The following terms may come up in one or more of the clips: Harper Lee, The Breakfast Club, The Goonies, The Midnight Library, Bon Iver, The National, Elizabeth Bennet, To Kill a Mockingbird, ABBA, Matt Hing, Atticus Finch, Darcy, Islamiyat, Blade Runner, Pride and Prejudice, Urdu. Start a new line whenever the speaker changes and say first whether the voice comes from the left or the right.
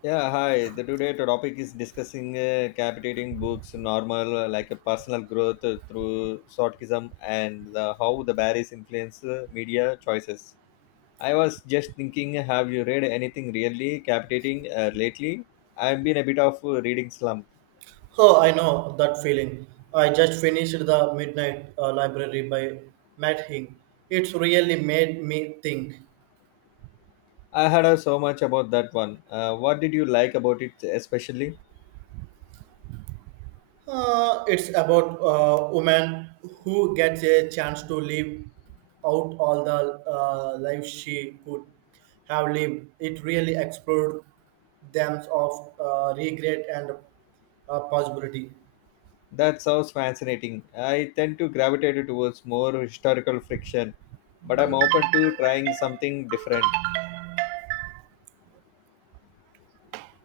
left: Yeah, hi. The today topic is discussing captivating books, normal like a personal growth through shortism and how the barriers influence media choices. I was just thinking, have you read anything really captivating lately? I've been a bit of reading slump.
right: Oh, I know that feeling. I just finished The Midnight Library by Matt Hing. It's really made me think.
left: I heard so much about that one. What did you like about it especially?
right: It's about a woman who gets a chance to live out all the life she could have lived. It really explored themes of regret and possibility.
left: That sounds fascinating. I tend to gravitate towards more historical fiction, but I'm open to trying something different.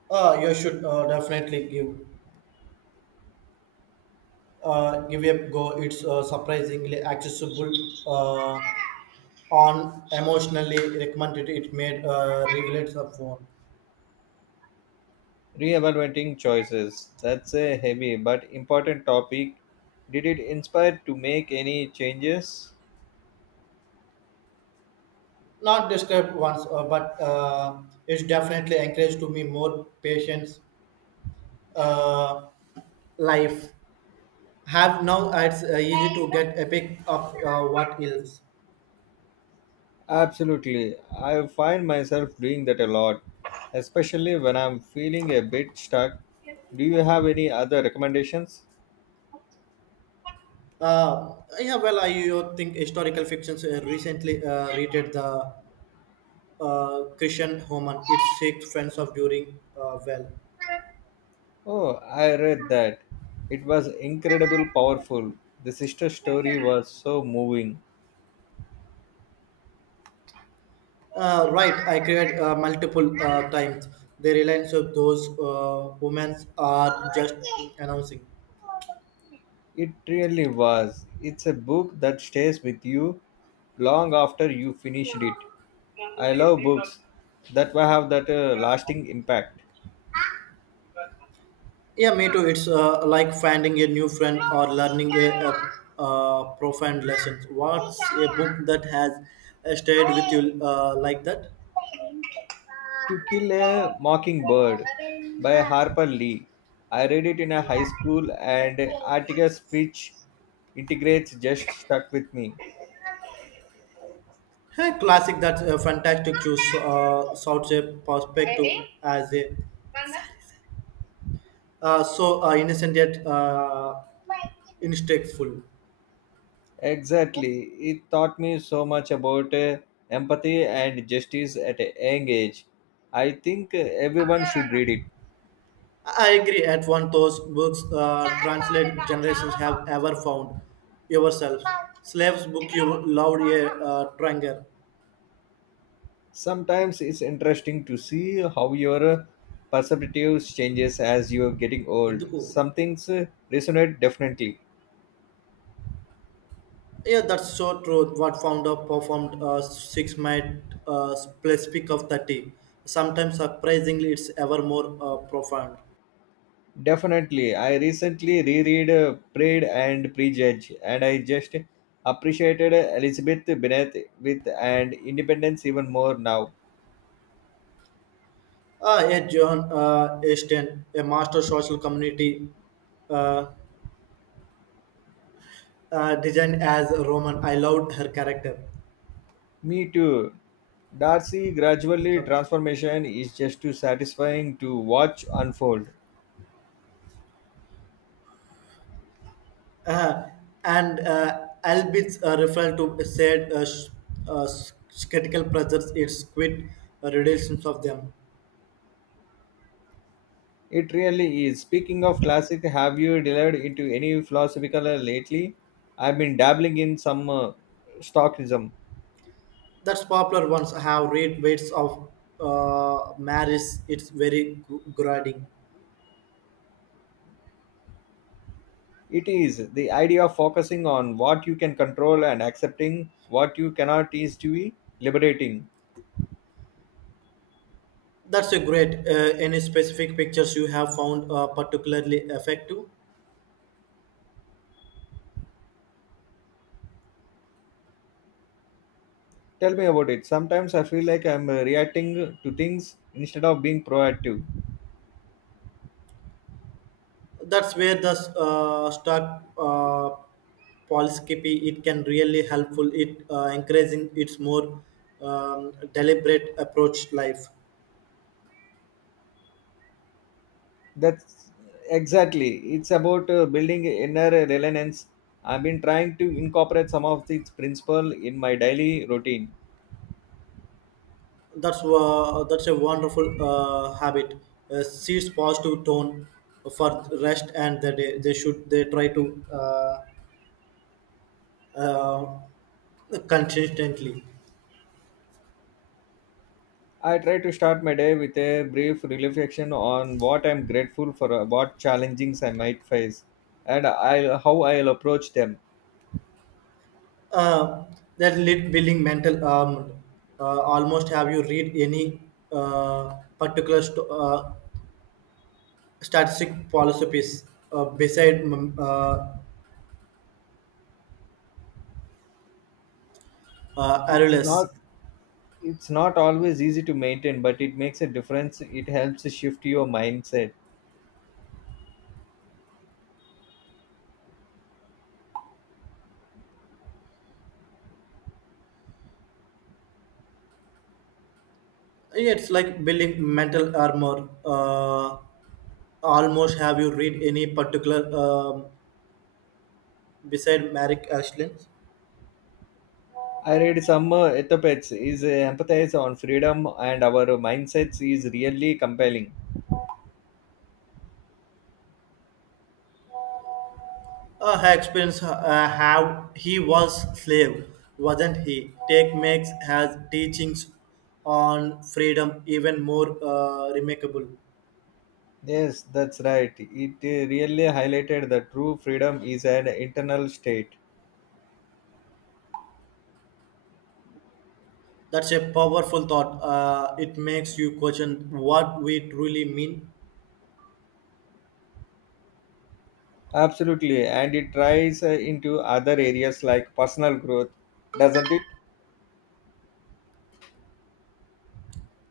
right: You should definitely give give it a go. It's surprisingly accessible. Uh, on emotionally recommended it made regulates the phone
left: Reevaluating choices. That's a heavy but important topic. Did it inspire to make any changes?
right: not described once but it's definitely encouraged to me more patience, uh, life have now it's easy to get a pick of what else.
left: Absolutely. I find myself doing that a lot, especially when I'm feeling a bit stuck. Do you have any other recommendations?
right: uh, yeah, well, I think historical fictions recently rated the christian homan its six friends of during well.
left: Oh, I read that. It was incredible powerful. The sister story was so moving.
right: Right, I create multiple times. The reliance of those women are just announcing.
left: It really was. It's a book that stays with you long after you finished it. I love books that will have that lasting impact.
right: Yeah, me too. It's like finding a new friend or learning a profound lesson. What's a book that has stayed with you like that?
left: To Kill a Mockingbird by Harper Lee. I read it in a high school and Atticus Finch integrates just stuck with me.
right: Hey, classic. That's a fantastic choice. Such a perspective as a so innocent yet instinctful.
left: Exactly. It taught me so much about empathy and justice at a young age. I think everyone should read it.
right: I agree. At one, those books translate generations have ever found yourself. Slaves book you loved a tranger.
left: Sometimes it's interesting to see how your perspective changes as you're getting old
right: ఎందుకు.
left: some things resonate definitely
right: Yeah, that's so true. What founder performed six might specific of 30. Sometimes surprisingly, it's ever more profound.
left: definitely I recently reread pride and prejudice, and I just appreciated elizabeth bennet with and independence even more now.
right: A John Ashton, a master social community, uh, designed as Roman. I loved her character.
left: Me too. Darcy gradually
right: Okay.
left: transformation is just too satisfying to watch unfold.
right: Uh, and albeit referred to said uh, s- critical pressures, it's quit relations of them.
left: It really is. Speaking of classic, have you delved into any philosophical lately? I've been dabbling in some stoicism.
right: That's popular ones have rate weights of marriage. It's very grading.
left: It is the idea of focusing on what you can control and accepting what you cannot is to be liberating.
right: That's a great. Any specific pictures you have found particularly effective?
left: Tell me about it. Sometimes I feel like I'm reacting to things instead of being proactive.
right: That's where the stock policycopy it can really helpful. It encouraging its more deliberate approach life.
left: That's exactly. It's about building inner resilience. I've been trying to incorporate some of its principle in my daily routine.
right: That's a wonderful habit. Seeds positive tone for rest and the day. They should they try to uh, consistently.
left: I try to start my day with a brief reflection on what I'm grateful for, what challenges I might face, and I how I'll approach them.
right: Uh, that lit building mental, almost, have you read any uh, particular st- uh, statistic philosophies beside
left: It's
right: Aurelius.
left: not it's not always easy to maintain, but it makes a difference. It helps shift your mindset.
right: Yeah, it's like building mental armor. Almost, have you read any particular, beside Merrick Ashland.
left: I read some ethopets is empathize on freedom and our mindsets is really compelling.
right: Her experience, how he was slave, wasn't he? Take makes his teachings on freedom even more remarkable.
left: Yes, that's right. It really highlighted that true freedom is an internal state.
right: That's a powerful thought. It makes you question what we truly mean.
left: Absolutely, and it tries into other areas like personal growth, doesn't it?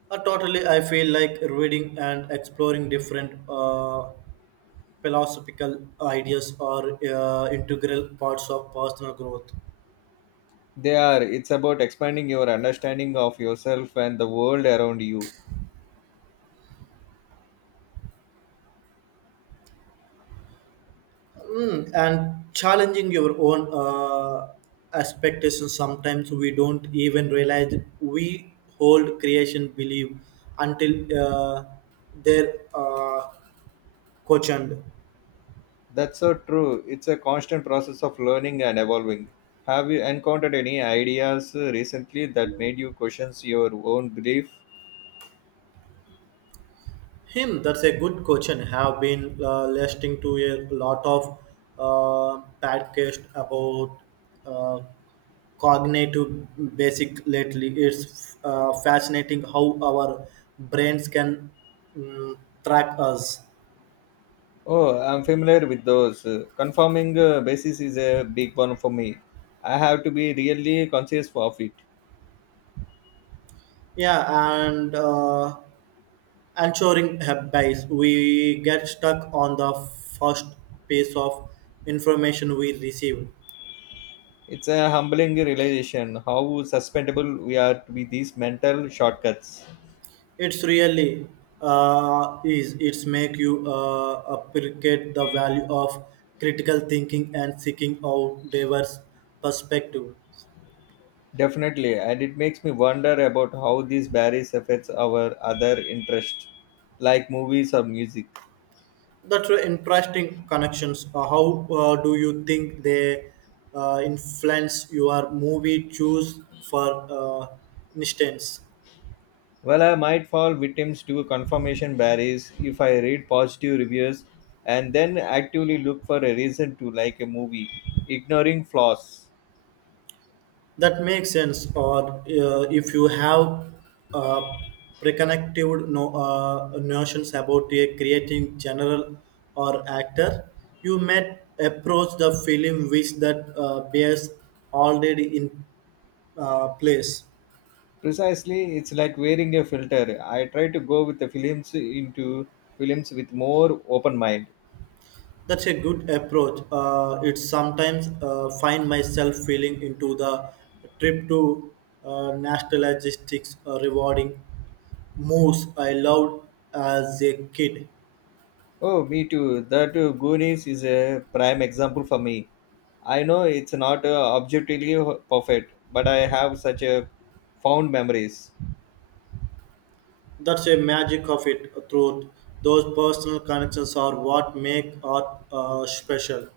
right: Totally, I feel like reading and exploring different philosophical ideas are integral parts of personal growth.
left: They are. It's about expanding your understanding of yourself and the world around you.
right: Mm, and challenging your own expectations. Sometimes we don't even realize we hold creation belief until uh, they're questioned.
left: That's so true. It's a constant process of learning and evolving. Have you encountered any ideas recently that made you question your own belief?
right: Him, that's a good question. Have been listening to a lot of podcast about uh, cognitive basic lately. It's fascinating how our brains can mm, track us.
left: Oh, I'm familiar with those. Confirming basis is a big one for me. I have to be really conscious of it.
right: Yeah, and ensuring bias. We get stuck on the first piece of information we receive.
left: It's a humbling realization how susceptible we are to be these mental shortcuts.
right: It's really is it's make you appreciate the value of critical thinking and seeking out diverse perspective.
left: Definitely, and it makes me wonder about how these barriers affects our other interests, like movies or music.
right: That's were interesting connections. How do you think they influence your movie choose for instance?
left: Well, I might fall victims to confirmation barriers if I read positive reviews and then actively look for a reason to like a movie, ignoring flaws.
right: That makes sense. Or if you have uh, preconceived no, notions about a creating general or actor, you might approach the film with that bears already in place.
left: Precisely, it's like wearing a filter. I try to go with the films into films with more open mind.
right: That's a good approach. It's sometimes find myself feeling into the trip to nationalistic rewarding moves I loved as a kid.
left: Oh, me too. That Goonies is a prime example for me. I know it's not objectively perfect, but I have such a fond memories.
right: That's a magic of it, truth. Those personal connections are what make art special.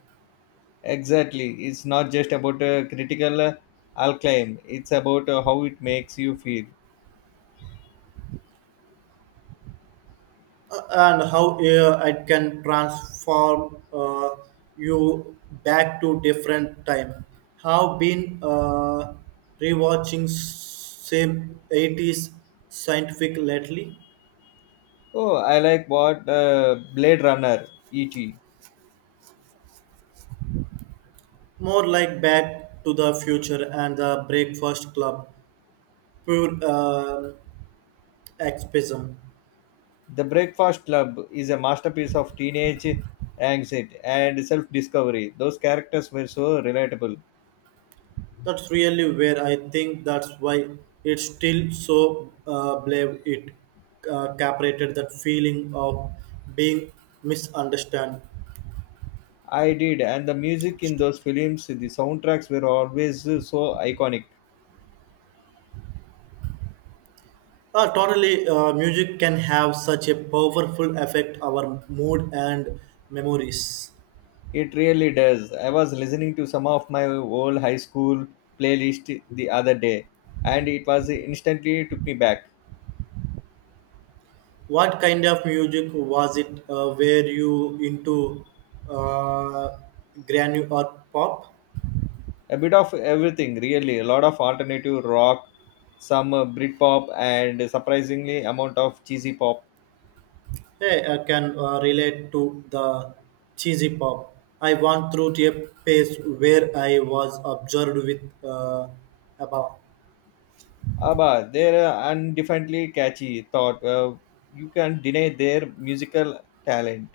left: Exactly. It's not just about a critical acclaim. It's about how it makes you feel.
right: And how it can transform you back to different time. Have been rewatching same 80s scientific lately,
left: Oh, I like what Blade Runner (E.T.).
right: more like Back to the Future and The Breakfast Club, pure escapism.
left: The Breakfast Club is a masterpiece of teenage anxiety and self-discovery. Those characters were so relatable.
right: That's really where I think that's why it's still so brave. It captured that feeling of being misunderstood.
left: I did, and the music in those films, the soundtracks were always so iconic.
right: Totally, music can have such a powerful effect our mood and memories.
left: It really does. I was listening to some of my old high school playlist the other day, and it was instantly took me back.
right: What kind of music was it? Were you into uh, granny or pop?
left: A bit of everything, really. A lot of alternative rock, some Britpop, and a surprisingly amount of cheesy pop.
right: Hey, I can relate to the cheesy pop. I went through a phase where I was observed with about,
left: Abba, they're undefinably catchy. Thought you can deny their musical talent.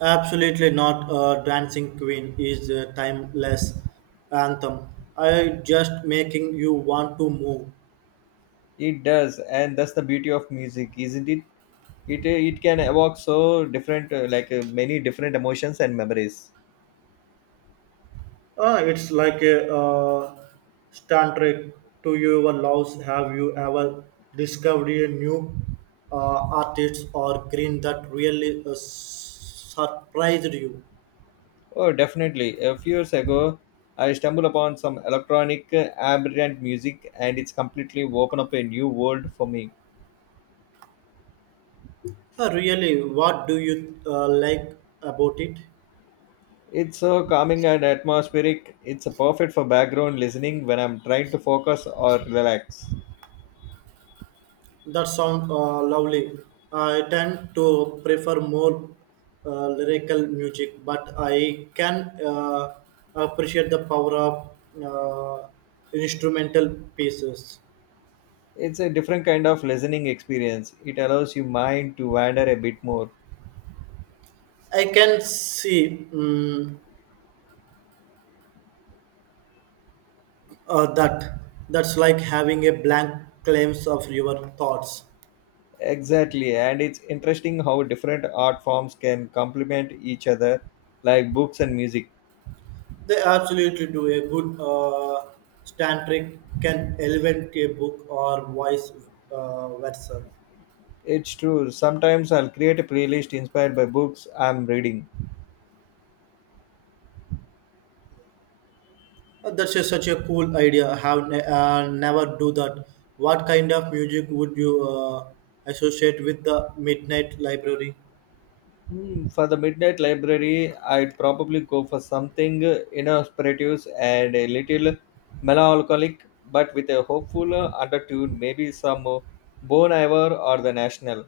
right: absolutely not. A dancing queen is a timeless anthem. I just making you want to move.
left: It does, and that's the beauty of music, isn't it? It it can evoke so different many different emotions and memories.
right: Ah, it's like a uh, tantric to your loves. Have you ever discovered a new artist or green that really surprised you?
left: Oh definitely. A few years ago I stumbled upon some electronic ambient music, and it's completely opened up a new world for me.
right: Really, what do you like about it?
left: It's so calming and atmospheric. It's perfect for background listening when I'm trying to focus or relax.
right: That sound lovely. I tend to prefer more lyrical music, but I can appreciate the power of uh, instrumental pieces.
left: It's a different kind of listening experience. It allows your mind to wander a bit more.
right: I can see, that that's like having a blank claims of your thoughts.
left: Exactly, and it's interesting how different art forms can complement each other, like books and music.
right: They absolutely do. A good tantric can elevate a book or vice versa.
left: It's true. Sometimes I'll create a playlist inspired by books I'm reading.
right: That's such a cool idea. I have never do that. What kind of music would you associate with The Midnight Library?
left: Hmm, for the midnight library, I'd probably go for something introspective and a little melancholic, but with a hopeful undertone. Maybe some Bon Iver or The National.